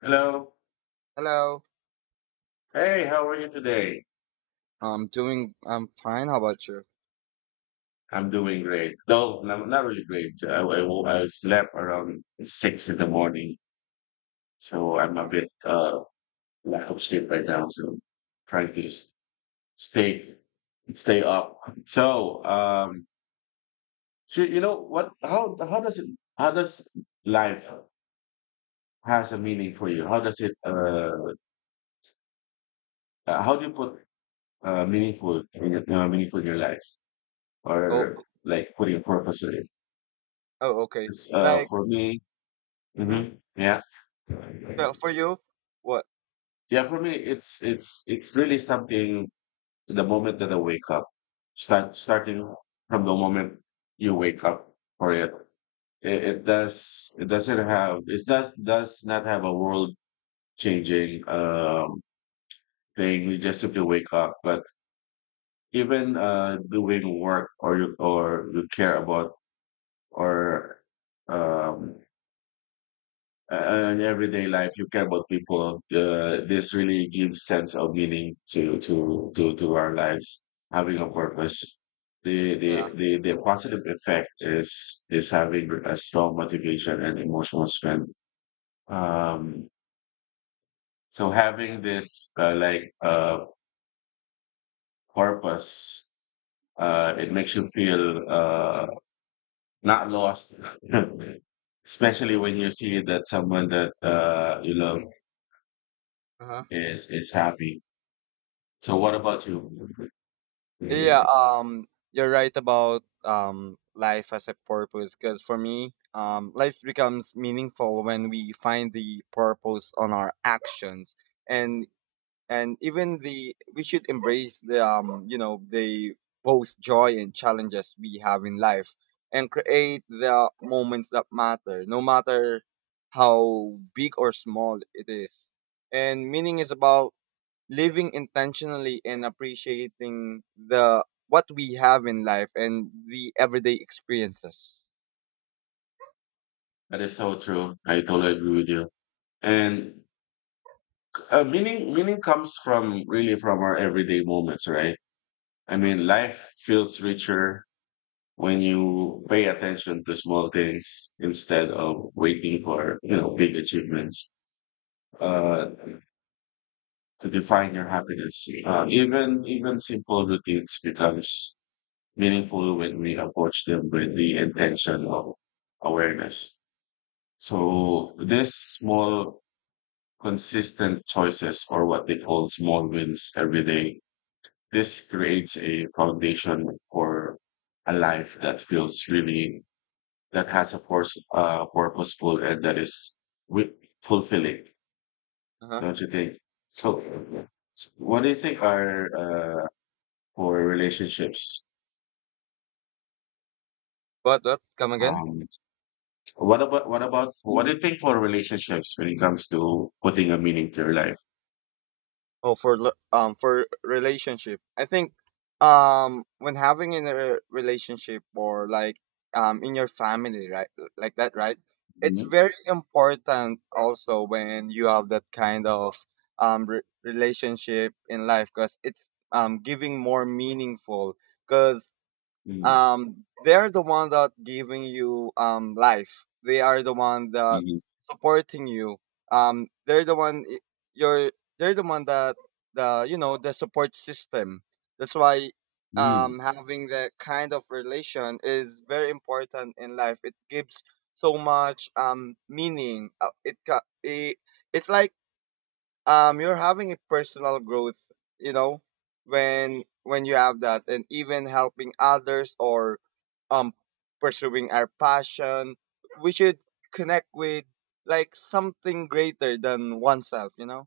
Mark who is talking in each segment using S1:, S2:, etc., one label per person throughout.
S1: Hello.
S2: Hello.
S1: Hey, how are you today?
S2: I'm doing. I'm fine. How about you?
S1: I'm doing great. No, no, not really great. I slept around 6 in the morning, so I'm a
S2: Uh-huh.
S1: bit lack of sleep right now. So trying to stay stay up. So um, so you know what? How does it? How does life has a meaning for you? How does it? How do you put meaningful in your life,
S2: Oh.
S1: or like putting a purpose in it?
S2: Oh. Okay.
S1: 'Cause,
S2: Like.
S1: for me.
S2: Mm-hmm.
S1: Mhm. Yeah.
S2: So for you, what?
S1: Yeah, for me, it's really something the moment that I wake up, starting from the moment you wake up for it. It does it doesn't have it does not have a world changing thing. You just simply wake up. But even doing work or you care about or um in everyday life you care about people, this really gives sense of meaning to our lives, having a purpose. the the
S2: Yeah.
S1: the, the positive effect is having a strong motivation and emotional strength. Um so having this purpose, it makes you feel not lost, especially when you see that someone that you love
S2: Uh-huh.
S1: is happy. So what about you?
S2: Yeah.
S1: Yeah.
S2: You're right about life as a purpose. Because for me, life becomes meaningful when we find the purpose on our actions. And and even the we should embrace the you know the both joy and challenges we have in life, and create the moments that matter no matter how big or small it is. And meaning is about living intentionally and appreciating the what we have in life and the everyday experiences.
S1: That is so true. I totally agree with you. And meaning comes from really from our everyday moments, right? I
S2: Uh-huh.
S1: mean, life feels richer when you pay attention to small things instead of waiting for, you know, big achievements, uh, to define your happiness. Even simple routines becomes meaningful when we approach them with the intention of awareness. So this small consistent choices, or what they call small wins every day. This creates a foundation for a life that feels really, that has a purpose, purposeful and that is wi- fulfilling,
S2: Uh-huh.
S1: don't you think? So, what do you think are, for relationships?
S2: What, come again?
S1: Um, what do you think for relationships when it comes to putting a meaning to your life?
S2: Oh, for for relationship, I think, when having in a relationship, or like, in your family, right, like that, right? It's
S1: Mhm.
S2: very important also when you have that kind of relationship in life, because it's giving more meaningful, because
S1: Mm.
S2: they're the one that giving you, life. They are the one that
S1: Mhm.
S2: supporting you. They're the one y- you're. They're the one that, the you know the support system. That's why,
S1: Mm.
S2: having that kind of relation is very important in life. It gives so much, meaning. It, ca- it it's like, you're having a personal growth, you know, when you have that, and even helping others, or um pursuing our passion. We should connect with like something greater than oneself, you know.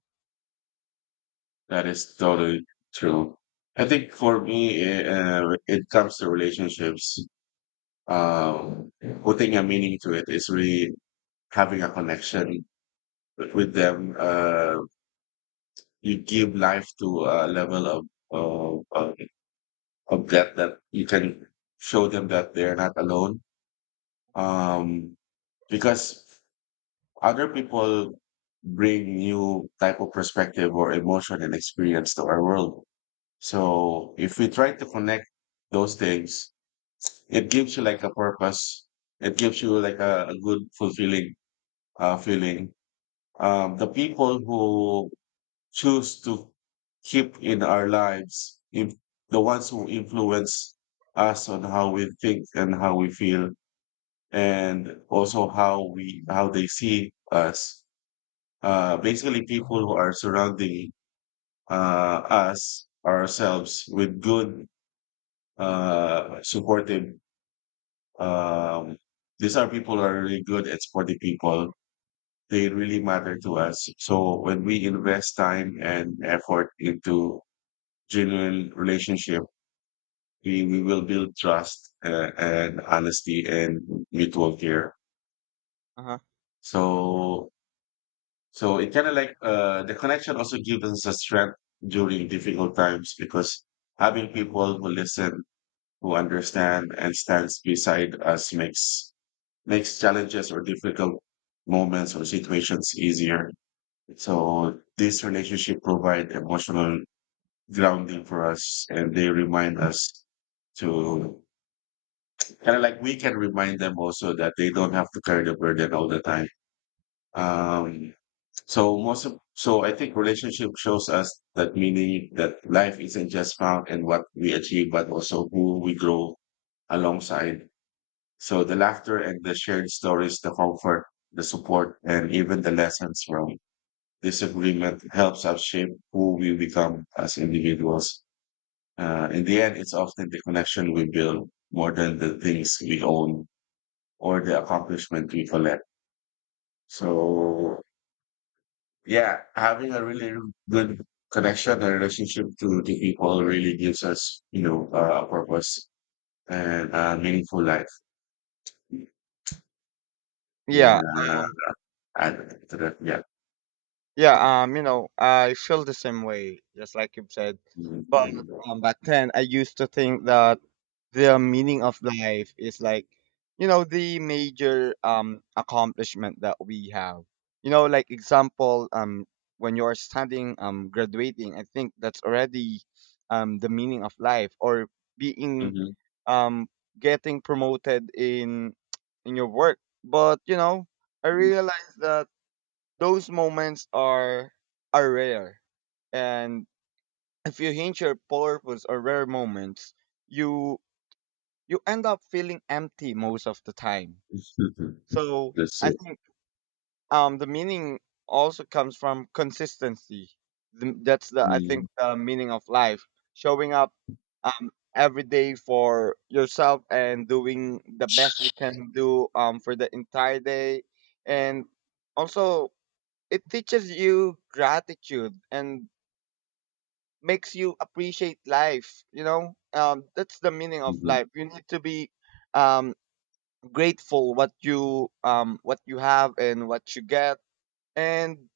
S1: That is totally true. I think for me, it comes to relationships. Um, putting a meaning to it is really having a connection with them. You give life to a level of of, of of depth that you can show them that they're not alone. Um, because other people bring new type of perspective or emotion and experience to our world. So if we try to connect those things, it gives you like a purpose. It gives you like a good fulfilling, feeling. The people who choose to keep in our lives, if the ones who influence us on how we think and how we feel, and also how they see us. Basically, people who are surrounding, uh, us ourselves with good, supportive. Um, these are people who are really good at supporting people. They really matter to us. So when we invest time and effort into genuine relationship, we will build trust, and honesty and mutual care.
S2: Uh-huh.
S1: So so it kind of like, the connection also gives us a strength during difficult times because having people who listen, who understand, and stands beside us makes challenges or difficult moments or situations easier. So this relationship provide emotional grounding for us and they remind us to kind of like we can remind them also that they don't have to carry the burden all the time. Um, so I think relationship shows us that meaning that life isn't just found in what we achieve, but also who we grow alongside. So the laughter and the shared stories, the comfort, the support, and even the lessons from disagreement helps us shape who we become as individuals. In the end, it's often the connection we build more than the things we own or the accomplishment we collect. So yeah, having a really good connection and relationship to the people really gives us, you know, a purpose and a meaningful life. You
S2: Yeah.
S1: wanna
S2: um
S1: add to that? Yeah.
S2: yeah. I feel the same way just like you've said. But,
S1: Mhm.
S2: back then I used to think that the meaning of life is like, the major, accomplishment that we have, like, example, when you're studying, graduating, I think that's already, the meaning of life, or being,
S1: Mhm.
S2: um getting promoted in in your work. But, I realize that those moments are rare, and if you hint your purpose or rare moments, you you end up feeling empty most of the time.
S1: Mhm.
S2: So
S1: That's
S2: I
S1: it.
S2: think, the meaning also comes from consistency. That's the I think
S1: Mhm.
S2: the meaning of life: showing up, every day for yourself and doing the best you can do, for the entire day, and also it teaches you gratitude and makes you appreciate life. You know, that's the meaning of
S1: Mhm.
S2: life. You need to be, um, grateful what you, have, and what you get, and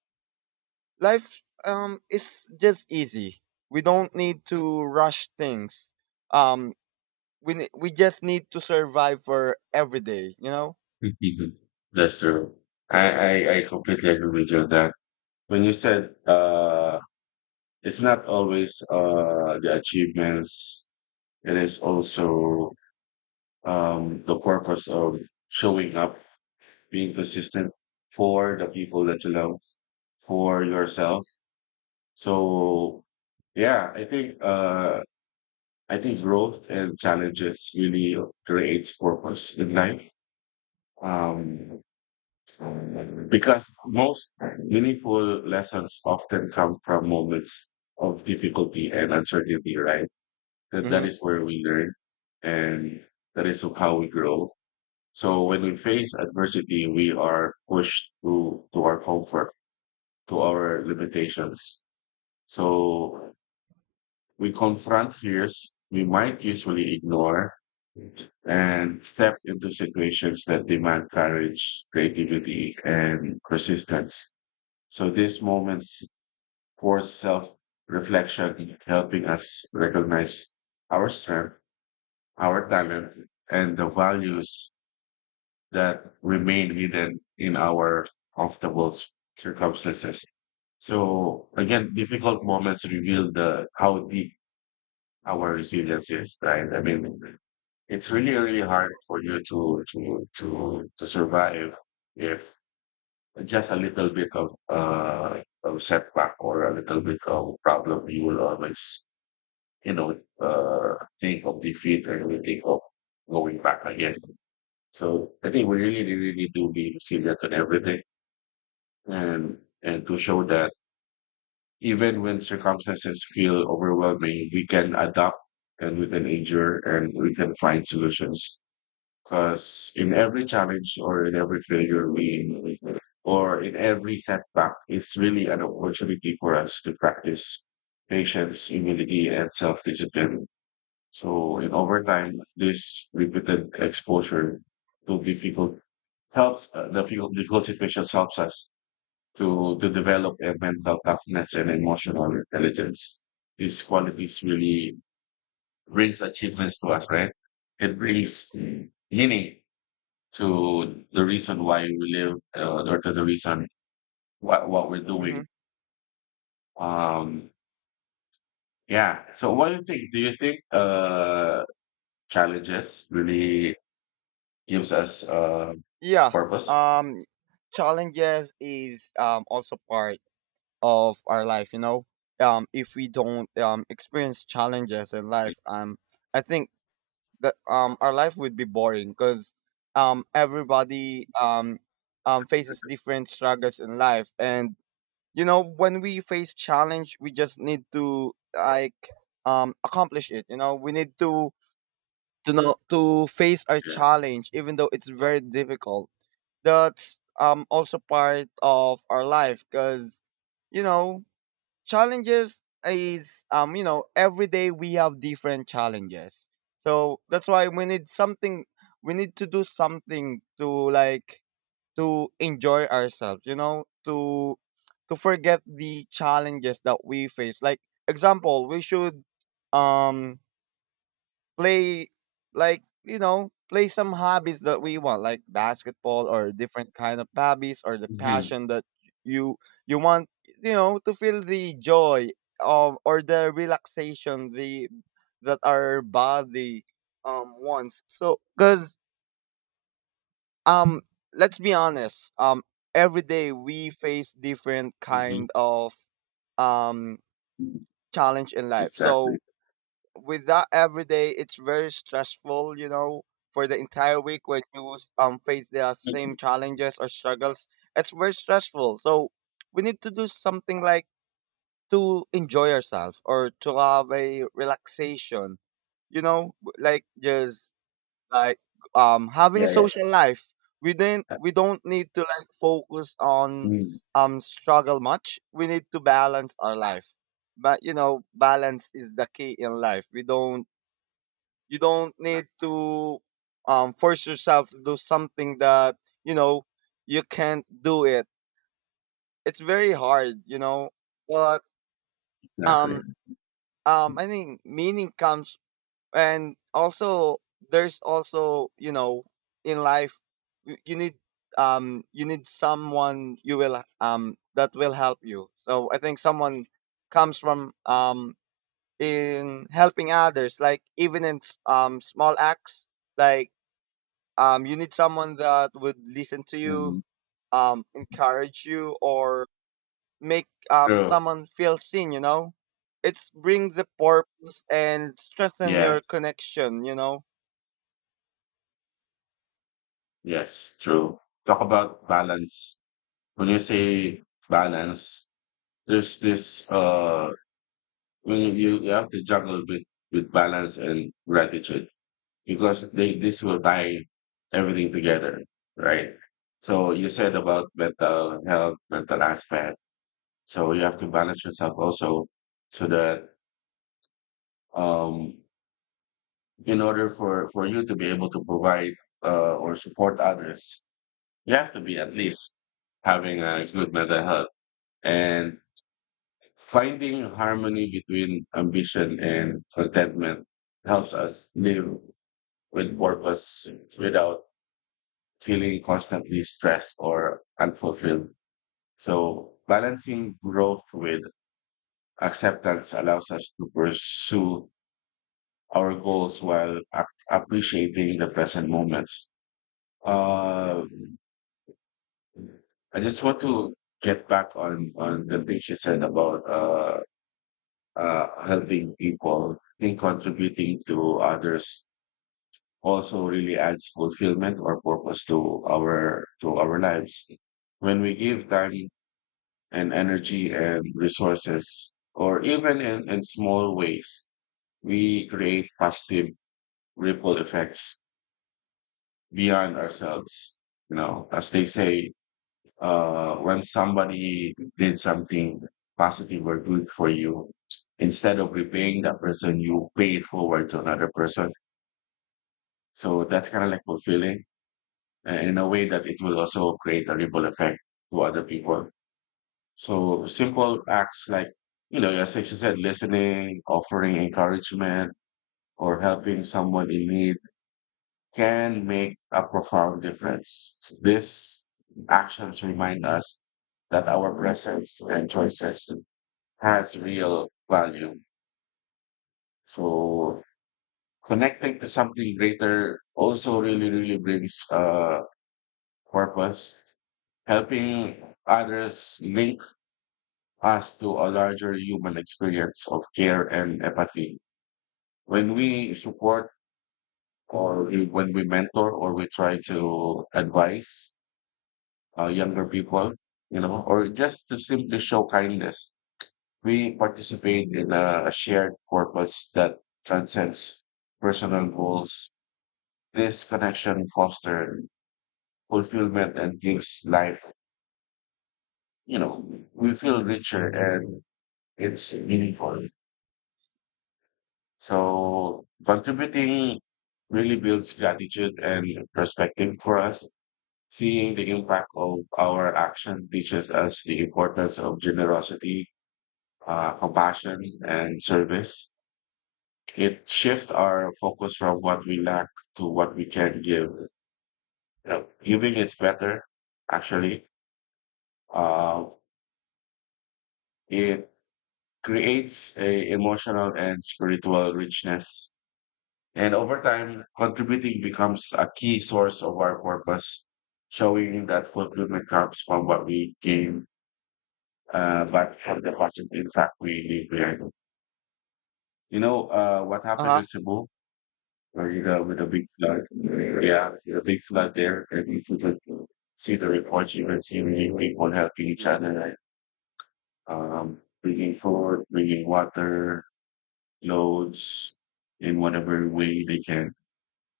S2: life is just easy. We don't need to rush things. um we just need to survive for every day, you know.
S1: Mhm. That's true. I, I completely agree with you on that. When you said, it's not always, the achievements, it is also, the purpose of showing up, being consistent for the people that you love, for yourself. So yeah, I think, I think growth and challenges really creates purpose in life. Um, because most meaningful lessons often come from moments of difficulty and uncertainty, right? That
S2: Mm-hmm.
S1: is where we learn and that is how we grow. So when we face adversity, we are pushed to our comfort, to our limitations. So we confront fears we might usually ignore and step into situations that demand courage, creativity, and persistence. So these moments force self reflection, helping us recognize our strength, our talent, and the values that remain hidden in our comfortable circumstances. So again, difficult moments reveal the how deep our resilience is, right? I mean, it's really, really hard for you to to survive if just a little bit of setback or a little bit of problem, you will always, you know, think of defeat and you think of going back again. So I think we really, really need to be resilient on everything and to show that even when circumstances feel overwhelming, we can adapt and we can endure and we can find solutions. Because in every challenge or in every failure we or in every setback is really an opportunity for us to practice patience, humility, and self-discipline. So in over time, this repeated exposure to difficult helps, the difficult difficult situations helps us to develop a mental toughness and emotional intelligence. These qualities really brings achievements to us, right? It brings meaning to the reason why we live, or to the reason what we're
S2: Hmm.
S1: doing. Um, yeah. So, what do you think? Do you think, challenges really gives us,
S2: Yeah.
S1: purpose?
S2: um Challenges is, also part of our life, you know. If we don't, experience challenges in life, I think that, our life would be boring, because, everybody, faces different struggles in life, and, you know, when we face challenge we just need to, like, accomplish it, you know. We need to know to face our
S1: Yeah.
S2: challenge even though it's very difficult. That's, also part of our life, because, you know, challenges is, every day we have different challenges. So that's why we need something. We need to do something to, like, to enjoy ourselves, you know, to forget the challenges that we face, like, example, we should, um play, like, play some hobbies that we want, like basketball or different kind of hobbies, or the
S1: Hmm.
S2: passion that you you want, you know, to feel the joy of, or the relaxation, the that our body, wants. So, because, um let's be honest, every day we face different
S1: Hmm.
S2: kind of, um challenge in life. So,
S1: Exactly.
S2: with that, every day it's very stressful, you know, for the entire week when you, face the same challenges or struggles, it's very stressful. So we need to do something, like, to enjoy ourselves, or to have a relaxation, you know, like, just like, having a
S1: Yeah. Yeah.
S2: social life. We don't need to, like, focus on,
S1: Mm,
S2: struggle much. We need to balance our life, but, you know, balance is the key in life. We don't You don't need to, force yourself to do something that you know you can't do it. It's very hard, you know. But,
S1: exactly.
S2: um I think meaning comes, and also, there's also, you know, in life you, need, you need someone, you will, that will help you. So I think someone comes from, in helping others, like, even in, small acts. Like, you need someone that would listen to you,
S1: Mhm.
S2: encourage you, or make,
S1: True.
S2: someone feel seen, you know. It's bring the purpose and strengthen your
S1: Yes.
S2: connection, you know.
S1: Yes. True. Talk about balance. When you say balance, there's this when you you have to juggle with balance and gratitude because they this will tie everything together, right? So you said about mental health, mental aspect. So you have to balance yourself also so that um in order for you to be able to provide, or support others, you have to be at least having a good mental health, and finding harmony between ambition and contentment helps us live with purpose without feeling constantly stressed or unfulfilled. So balancing growth with acceptance allows us to pursue our goals while appreciating the present moments. Uh, I just want to get back on the thing she said about, helping people. I think contributing to others also really adds fulfillment or purpose to our lives. When we give time and energy and resources, or even in small ways, we create positive ripple effects beyond ourselves. You know, as they say, when somebody did something positive or good for you, instead of repaying that person, you pay it forward to another person. So that's kind of like fulfilling, in a way that it will also create a ripple effect to other people. So simple acts like, you know, as you said, listening, offering encouragement, or helping someone in need can make a profound difference. These actions remind us that our presence and choices has real value. So connecting to something greater also really, really brings, purpose. Helping others link us to a larger human experience of care and empathy. When we support when we mentor or we try to advise, younger people, you know, or just to simply show kindness, we participate in a shared purpose that transcends personal goals. This connection fosters fulfillment and gives life, you know, we feel richer and it's meaningful. So contributing really builds gratitude and perspective for us. Seeing the impact of our action teaches us the importance of generosity, compassion, and service. It shifts our focus from what we lack to what we can give. You know, giving is better, actually. Uh, it creates a emotional and spiritual richness. And over time, contributing becomes a key source of our purpose, showing that fulfillment comes from what we give, but from the positive impact we leave behind. You know, what happened
S2: Uh-huh.
S1: in Cebu? Or you go with a big flood. Yeah, with a big flood there. And if you could like, see the reports, you would see really people helping each
S2: Yeah.
S1: other, like, bringing food, bringing water, clothes, in whatever way they can.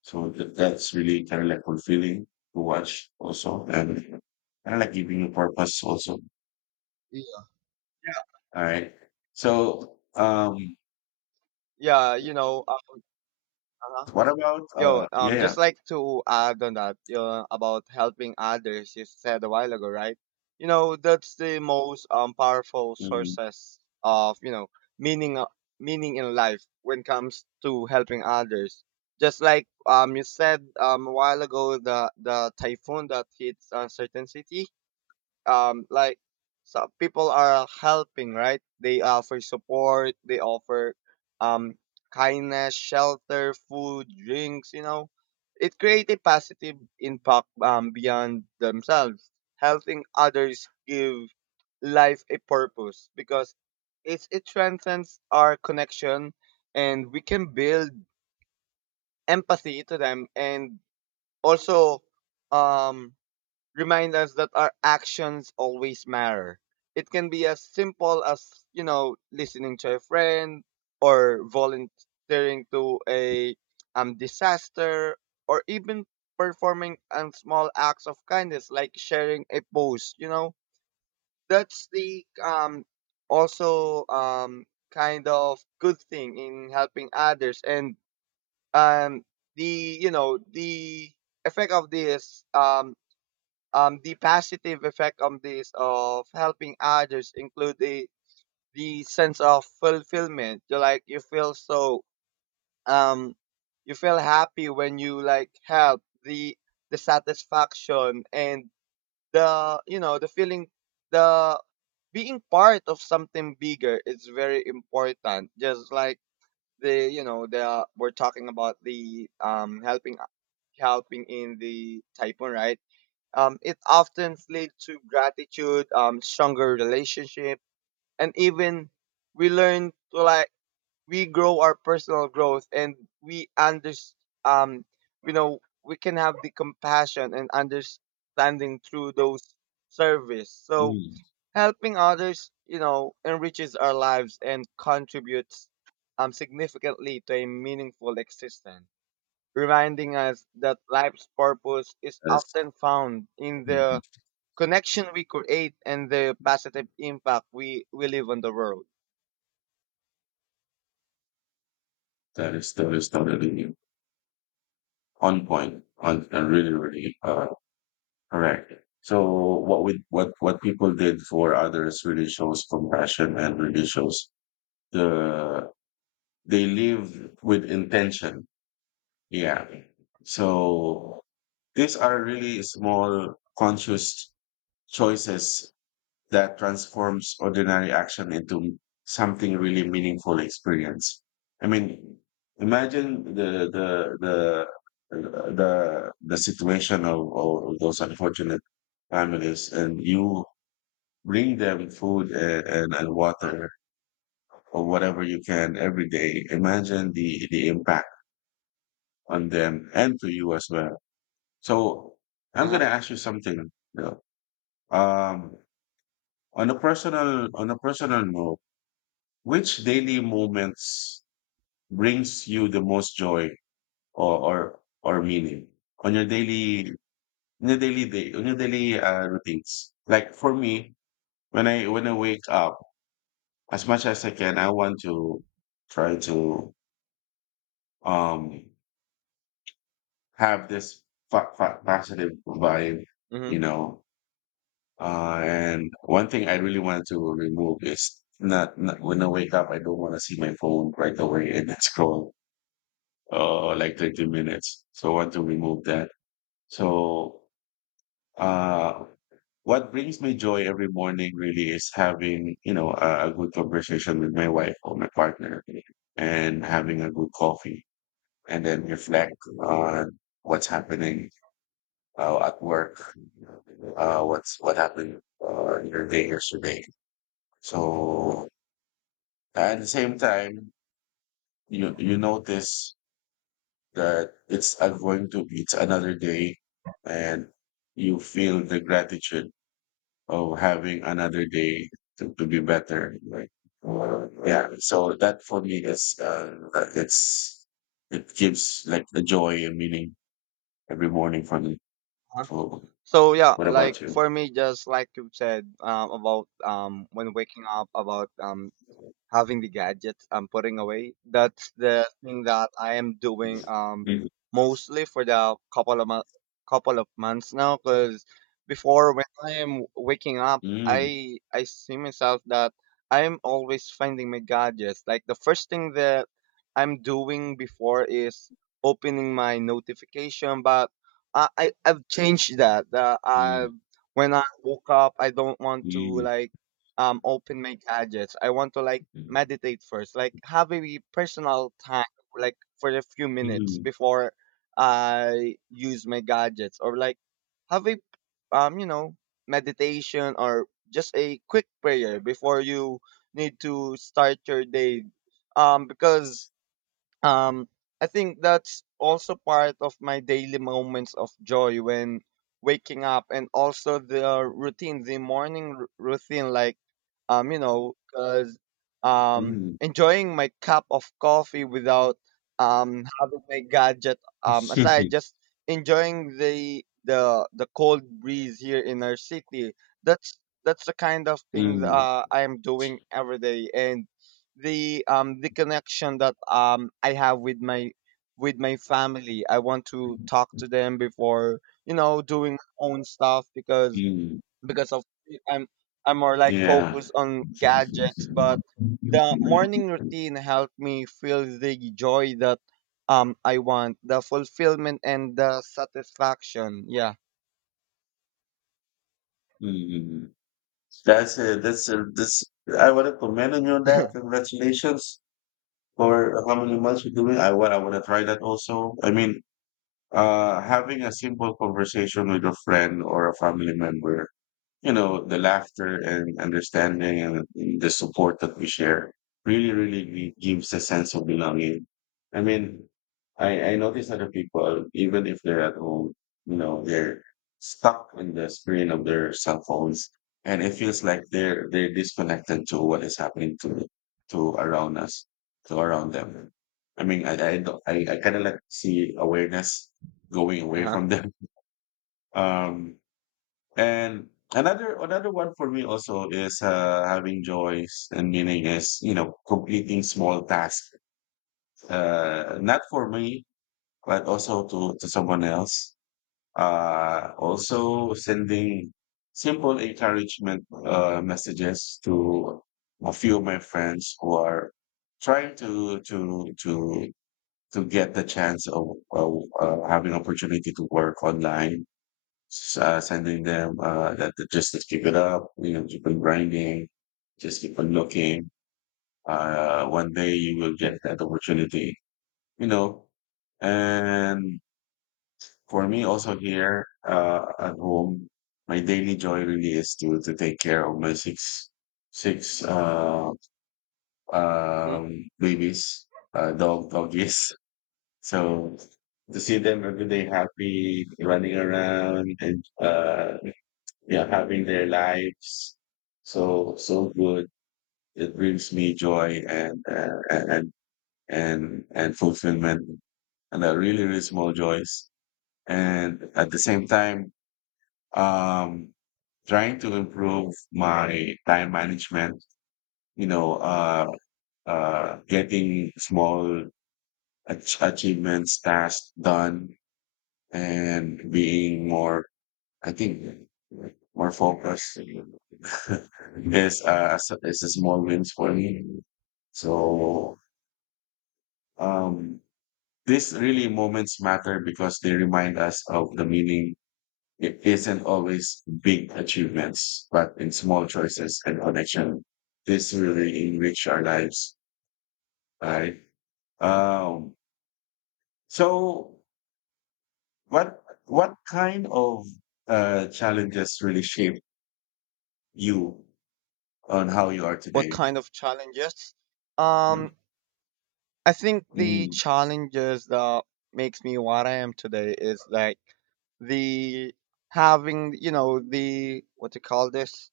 S1: So that's really kind of like fulfilling to watch also. And kind of like giving you purpose also.
S2: Yeah.
S1: All right. So,
S2: Yeah,
S1: what about,
S2: Yo,
S1: yeah, yeah.
S2: just like to, add on that, you know, about helping others, you said a while ago, right? You know, that's the most, powerful
S1: Mm,
S2: sources of, meaning uh, meaning in life when it comes to helping others. Just like, you said, a while ago, the typhoon that hits a certain city, like, some people are helping, right? They offer support. They offer, um kindness, shelter, food, drinks, you know. It creates a positive impact, beyond themselves. Helping others give life a purpose, because it transcends our connection, and we can build empathy to them, and also, um remind us that our actions always matter. It can be as simple as, you know, listening to a friend, or volunteering to a, disaster, or even performing, small acts of kindness, like sharing a post, you know. That's the, also, kind of good thing in helping others, and um the you know the effect of this, the positive effect of this of helping others include the sense of fulfillment. You, like, you feel so, um you feel happy when you, like, help, the satisfaction, and the you know the feeling, the being part of something bigger is very important, just like the you know the we're talking about the, helping in the typhoon, right? It often leads to gratitude, stronger relationship, and even we learn to, like, we grow our personal growth, and we under um you know we can have the compassion and understanding through those service. So
S1: mm,
S2: helping others, you know, enriches our lives and contributes, significantly to a meaningful existence, reminding us that life's purpose is
S1: that is,
S2: often found in
S1: mhm,
S2: the connection we create and the positive impact we leave on the world.
S1: that is totally on point, on and really, really correct. So what we what people did for others really shows compassion and really shows the they live with intention. Yeah. So these are really small conscious choices that transforms ordinary action into something really meaningful experience. I mean, imagine the situation of those unfortunate families, and you bring them food and water or whatever you can every day. Imagine the impact on them and to you as well. So I'm gonna
S2: Uh-huh.
S1: ask you something. You know, um, on a personal note. Which daily moments brings you the most joy or meaning on your daily on your daily routines? Like for me, when I wake up, as much as I can, I want to try to um have this positive vibe,
S2: Hmm.
S1: you know. And one thing I really wanted to remove is not, not when I wake up, I don't want to see my phone right away and scroll like 30 minutes. So I want to remove that. So uh, what brings me joy every morning really is having, a good conversation with my wife or my partner and having a good coffee and then reflect on what's happening at work, what happened in your day yesterday. So at the same time, you notice that it's I'm going to it's another day and you feel the gratitude of having another day to be better. Like yeah. So that for me is it gives like the joy and meaning every morning for me.
S2: Uh-huh.
S1: So
S2: So yeah,
S1: what
S2: like,
S1: about you?
S2: for me, just like you said, about, when waking up, about, having the gadgets I'm putting away. That's the thing that I am doing, mostly for the, couple of months now. Because before, when I am waking up,
S1: Mm,
S2: I see myself that I'm always finding my gadgets. Like the first thing that I'm doing before is opening my notification, but I've changed that. I
S1: mm,
S2: When I woke up, I don't want to,
S1: mm,
S2: like, open my gadgets. I want to, like,
S1: mm,
S2: meditate first. Like, have a personal time, like for a few minutes
S1: mm,
S2: before I use my gadgets, or like have a, um you know meditation, or just a quick prayer before you need to start your day. Because, um I think that's also part of my daily moments of joy when waking up, and also the routine, the morning, routine, like, cuz, um
S1: mm,
S2: enjoying my cup of coffee without, having my gadget, aside, just enjoying the cold breeze here in our city. that's that's the kind of things,
S1: mm,
S2: I am doing every day, and the connection that, I have with my family. I want to talk to them before, doing my own stuff, because
S1: mm.
S2: because of I'm I'm more, like,
S1: Yeah.
S2: focused on gadgets, but the morning routine helped me feel the joy that, I want, the fulfillment and the satisfaction. Yeah.
S1: Mm. This. I want to commend on you on that. Congratulations for how many months you're doing. I want to try that also. I mean, having a simple conversation with a friend or a family member, the laughter and understanding and the support that we share really, really gives a sense of belonging. I mean, I notice other people, even if they're at home, they're stuck in the screen of
S2: Mhm.
S1: their cell phones and it feels like they're disconnected to what is happening to around us, to around them. I mean, I, don't- I kind of like see awareness going away
S2: Uh-huh.
S1: from them. Um, and another one for me also is having joys and meaning is completing small tasks. Not for me, but also to someone else. Also sending simple encouragement messages to a few of my friends who are trying to get the chance of having opportunity to work online sending them that they just to keep it up, keep on grinding, just keep on looking. One day you will get that opportunity, you know. And for me, also here at home, my daily joy really is to take care of my six six uh,
S2: Mhm.
S1: um, babies, doggies. So to see them every day happy, running around and yeah, having their lives so good. It brings me joy and and fulfillment, and a really really small joys. And at the same time, um, trying to improve my time management. You know, getting small achievements tasks done and being more, I think, more focus is is a small wins for me. So um these really moments matter because they remind us of the meaning. It isn't always big achievements, but in small choices and connection. This really enrich our lives, right? Um so what kind of challenges really shape you on how you are
S2: What
S1: today?
S2: kind of challenges? Um I think the
S1: Mm,
S2: challenges that makes me what I am today is like, the having, you know, the what do you call this,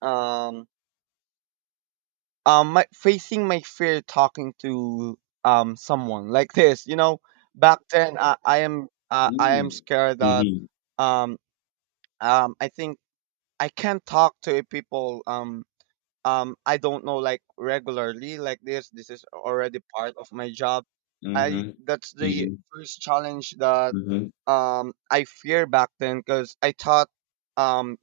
S2: um my, facing my fear, talking to, someone like this, you know. Back then, I
S1: mm,
S2: am scared that,
S1: mhm,
S2: um I think I can't talk to people, I don't know, like, regularly like this. This is already part of my job. I
S1: mhm,
S2: That's the
S1: mhm,
S2: first challenge that,
S1: mhm,
S2: I fear back then, because I thought, um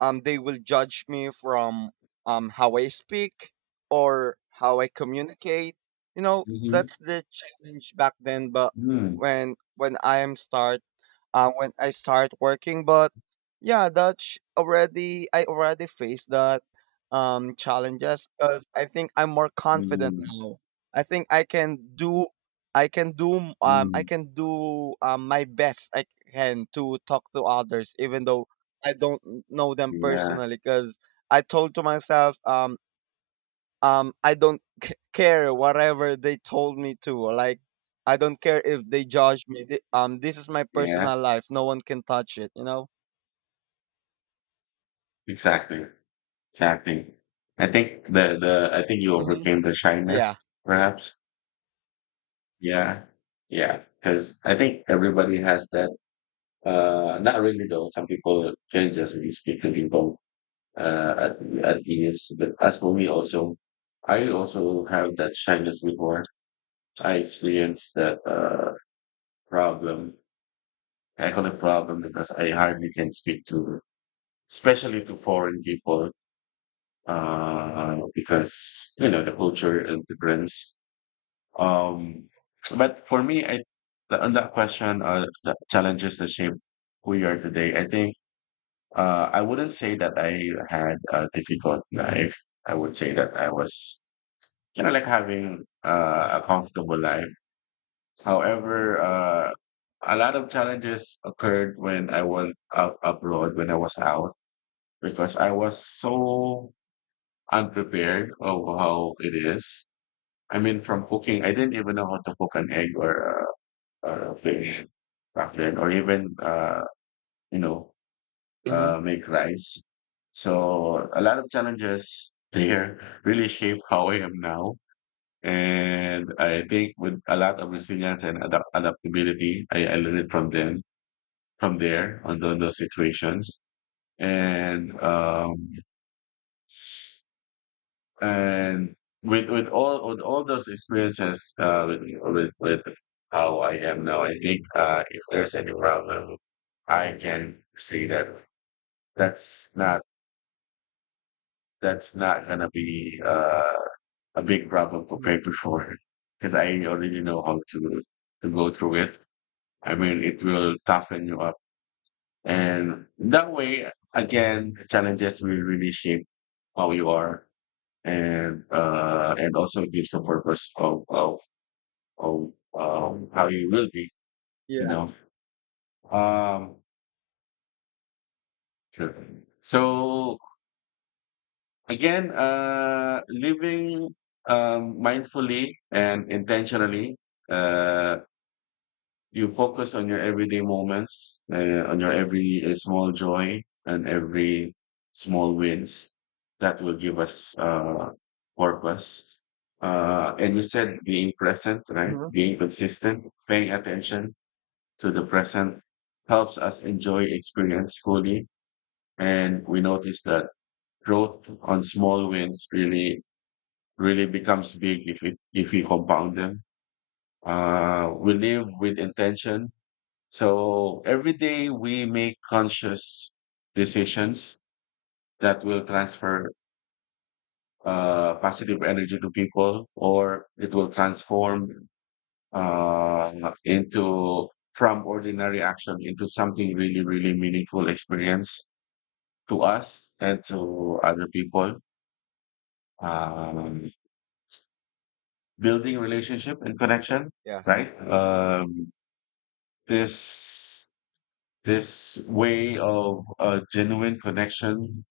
S2: they will judge me from, how I speak, or how I communicate. You know, that's the challenge back then. But
S1: mhm,
S2: when I am start when I start working. But yeah, that's already, I already faced that, challenges, because I think I'm more
S1: mm,
S2: confident
S1: mm,
S2: now. I think I can do,
S1: mm.
S2: my best I can to talk to others even though I don't know them
S1: Yeah,
S2: personally, because I told to myself, I don't care whatever they told me to, like, I don't care if they judge me. This is my
S1: yeah,
S2: personal life, no one can touch it, you know.
S1: exactly, exactly. I think you
S2: Hmm.
S1: overcame the
S2: Yeah.
S1: shyness, perhaps. Yeah, yeah, because I think everybody has that. Not really though. Some people can just really speak to people uh, at at ease. But as for me, also, I also have that shyness before. I experienced that. Problem. I call it problem because I hardly can speak to, especially to foreign people, because you know the culture and difference. Um, but for me, on that question, the challenges that shape who you are today. I think I wouldn't say that I had a difficult life. I would say that I was like having a comfortable life. However, a lot of challenges occurred when I went out abroad when I was out because I was so unprepared of how it is. I mean, from cooking, I didn't even know how to cook an egg or a fish back then, or even you know
S2: Hmm.
S1: make rice. So a lot of challenges there really shape how I am now. And I think with a lot of resilience and adaptability, I learned it from there on, those situations and um and with all those experiences with how I am now. I think if there's any problem I can see that that's not that's not gonna be a big problem
S2: Hmm.
S1: compared before because I already know how to go through it. I mean it will toughen you up. And that way, again, challenges will really shape how you are and and also gives a purpose of how you will be, you
S2: Yeah.
S1: know. Um sure. So again, living mindfully and intentionally. uh You focus on your everyday moments, on your every small joy and every small wins that will give us purpose. And you said being present, right?
S2: Hmm.
S1: Being consistent, paying attention to the present helps us enjoy experience fully. And we notice that growth on small wins really, really becomes big if we compound them. We live with intention so every day we make conscious decisions that will transfer positive energy to people, or it will transform into from ordinary action into something really, really meaningful experience to us and to other people. Um, Building relationship and connection,
S2: Yeah.
S1: right? This this way of a genuine connection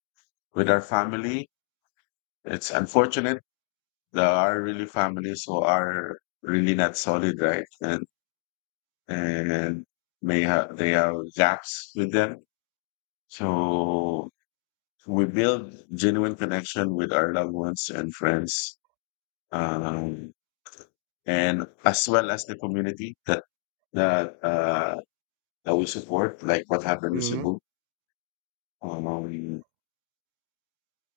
S1: with our family, it's unfortunate there are really families who are really not solid, right? And may have they have gaps with them. So we build genuine connection with our loved ones and friends, um, and as well as the community that uh, that we support. Like what happened with
S2: Hmm.
S1: Cebu. Um,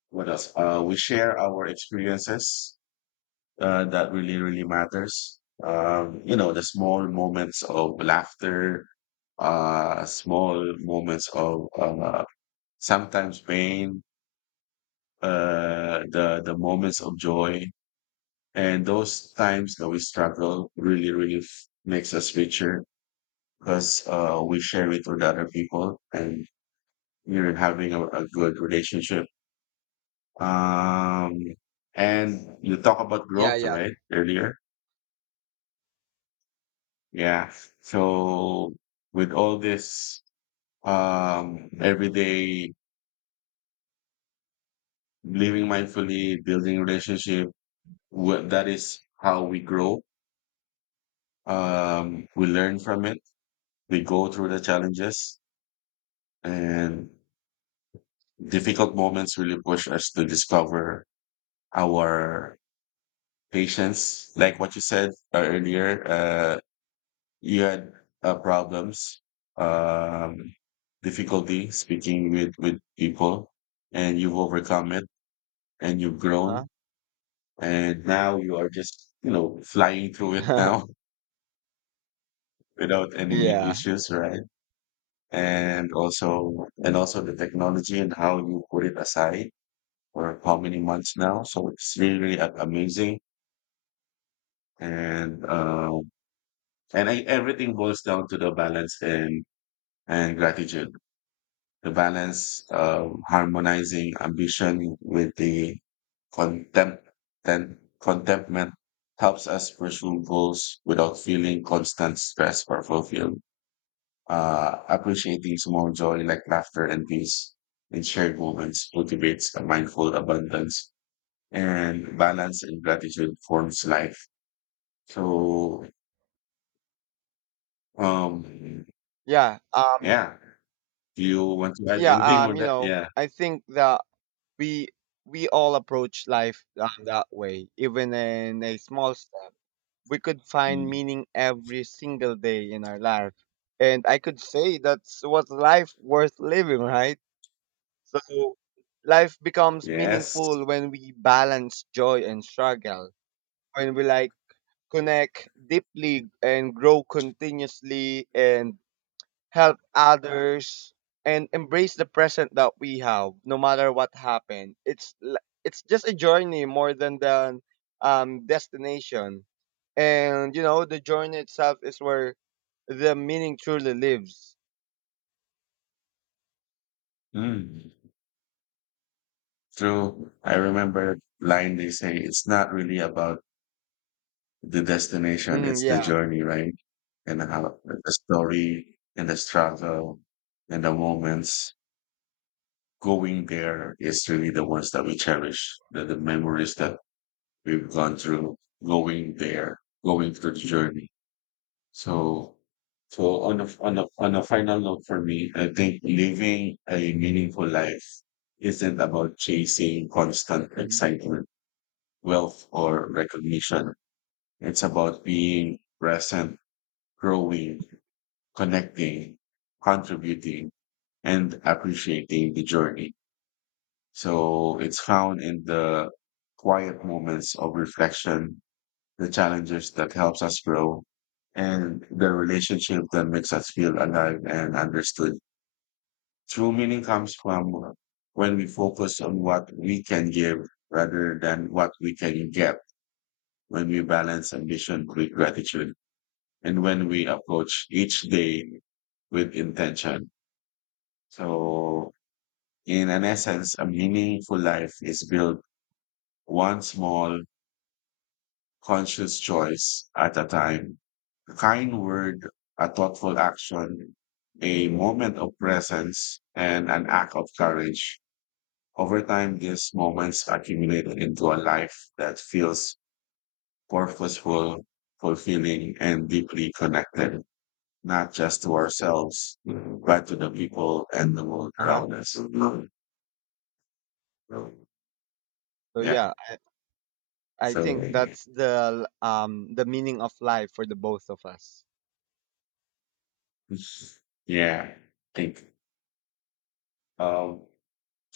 S1: what else? We share our experiences that really, really matters. The small moments of laughter, small moments of sometimes pain, the moments of joy, and those times that we struggle really, really makes us richer because we share it with other people, and you're having a good relationship. Um, and you talk about
S2: Yeah.
S1: growth,
S2: Yeah.
S1: right? Earlier. Yeah. So with all this, everyday living mindfully, building relationship, that is how we grow. We learn from it. We go through the challenges and difficult moments really push us to discover our patience. Like what you said earlier, you had problems, um, difficulty speaking with people, and you've overcome it and you've
S2: Huh.
S1: grown. And now you are just, flying through it now without any
S2: Yeah.
S1: issues, right? And also, the technology and how you put it aside for how many months now. So it's really, really amazing. And, um, Everything boils down to the balance and gratitude to balance harmonizing ambition with the contempt then contentment helps us pursue goals without feeling constant stress or fulfilled. Appreciating small joy like laughter and peace in shared moments cultivates a mindful abundance and balance and gratitude forms life. So, um,
S2: Yeah.
S1: yeah. Do you want to add
S2: Yeah.
S1: anything on that? Yeah.
S2: I think that we we all approach life, that way, even in a small step, we could find
S1: Mm.
S2: meaning every single day in our life. And I could say that's what life worth living, right? So life becomes
S1: Yes.
S2: meaningful when we balance joy and struggle, when we, like, connect deeply and grow continuously, and help others, and embrace the present that we have, no matter what happened. It's just a journey more than the, destination, and you know, the journey itself is where the meaning truly lives.
S1: Mm. True. I remember a line they say it's not really about the destination,
S2: Hmm.
S1: it's the
S2: Yeah.
S1: journey, right? And how the story and the struggle and the moments going there is really the ones that we cherish, the memories that we've gone through going there, going through the journey. So, so, on a final note for me, I think living a meaningful life isn't about chasing constant
S2: Hmm.
S1: excitement wealth or recognition. It's about being present, growing, connecting, contributing, and appreciating the journey. So it's found in the quiet moments of reflection, the challenges that helps us grow, and the relationship that makes us feel alive and understood. True meaning comes from when we focus on what we can give rather than what we can get. When we balance ambition with gratitude and when we approach each day with intention. So, in an essence, a meaningful life is built one small conscious choice at a time. A kind word, a thoughtful action, a moment of presence, and an act of courage. Over time, these moments accumulate into a life that feels purposeful, fulfilling, and deeply connected. Not just to ourselves, but to the people and the world
S2: Uh huh.
S1: around us.
S2: So
S1: Yeah.
S2: yeah, I
S1: So
S2: think that's the, the meaning of life for the both of us.
S1: yeah, I think. Um,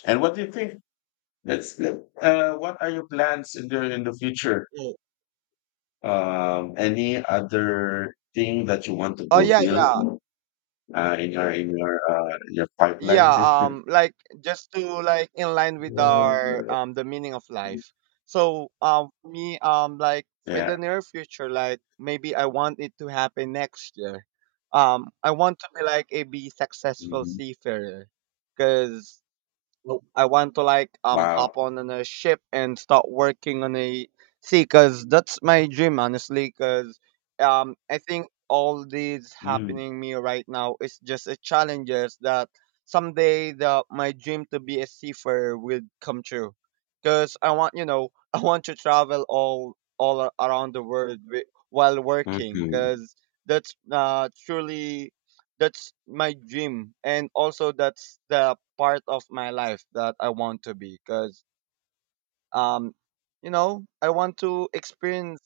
S1: and what do you think? That's What are your plans in the future?
S2: Oh,
S1: Any other thing that you want to
S2: oh yeah, yeah.
S1: fulfill in your pipeline?
S2: Yeah, like, just to, like, in line with our, the meaning of life. So, for me, like, in
S1: Yeah.
S2: the near future, like, maybe I want it to happen next year. I want to be like a be successful
S1: Mhm.
S2: seafarer, because. Nope. I want to, like, hop
S1: Wow.
S2: on a ship and start working on a sea, because that's my dream, honestly, because, I think all these
S1: Mm.
S2: happening me right now is just a challenges that someday, the my dream to be a seafarer will come true, because I want you know I want to travel, around the world, while working,
S1: Mhm.
S2: because, that's uh truly that's my dream. And also that's the part of my life that I want to be, because, um I want to experience.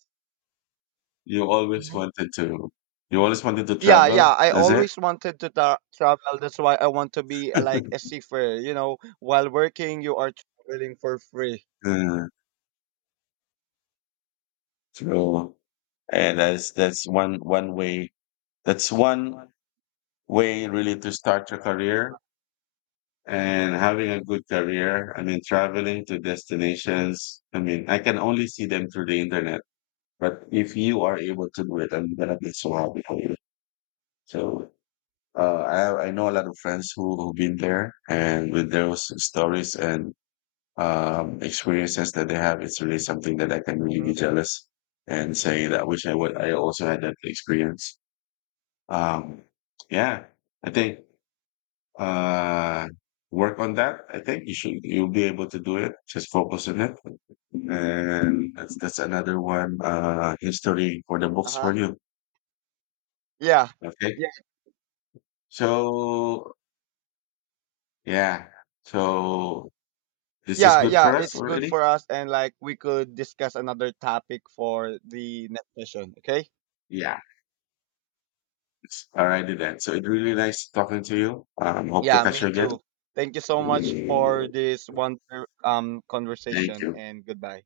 S1: You always
S2: Mhm.
S1: wanted to you always wanted to
S2: Yeah, yeah,
S1: travel,
S2: I
S1: is it?
S2: always wanted to, travel. That's why I want to be, like a seafarer. You know, while working you are traveling for free.
S1: Mm, true. And that's one way really to start your career and having a good career. I mean, traveling to destinations. I mean, I can only see them through the internet, but if you are able to do it, I'm gonna be so happy for you. So, uh, I know a lot of friends who've been there and with those stories and experiences that they have, it's really something that I can really
S2: Mhm.
S1: be jealous and say that I wish I would. I also had that experience. Um, yeah, I think uh, work on that. I think you should. You'll be able to do it. Just focus on it, and that's another one. History for the books
S2: Uh-huh.
S1: for you.
S2: Yeah.
S1: Okay,
S2: Yeah.
S1: so yeah, so this is
S2: Yeah.
S1: good
S2: Yeah,
S1: for us
S2: it's good
S1: already.
S2: for us. And, like, we could discuss another topic for the next session, okay?
S1: Yeah. All righty then. So it really nice talking to you. Hope to
S2: Yeah,
S1: catch
S2: me
S1: you again.
S2: too. Thank you so much for
S1: Thank
S2: this wonderful, conversation,
S1: you.
S2: and goodbye.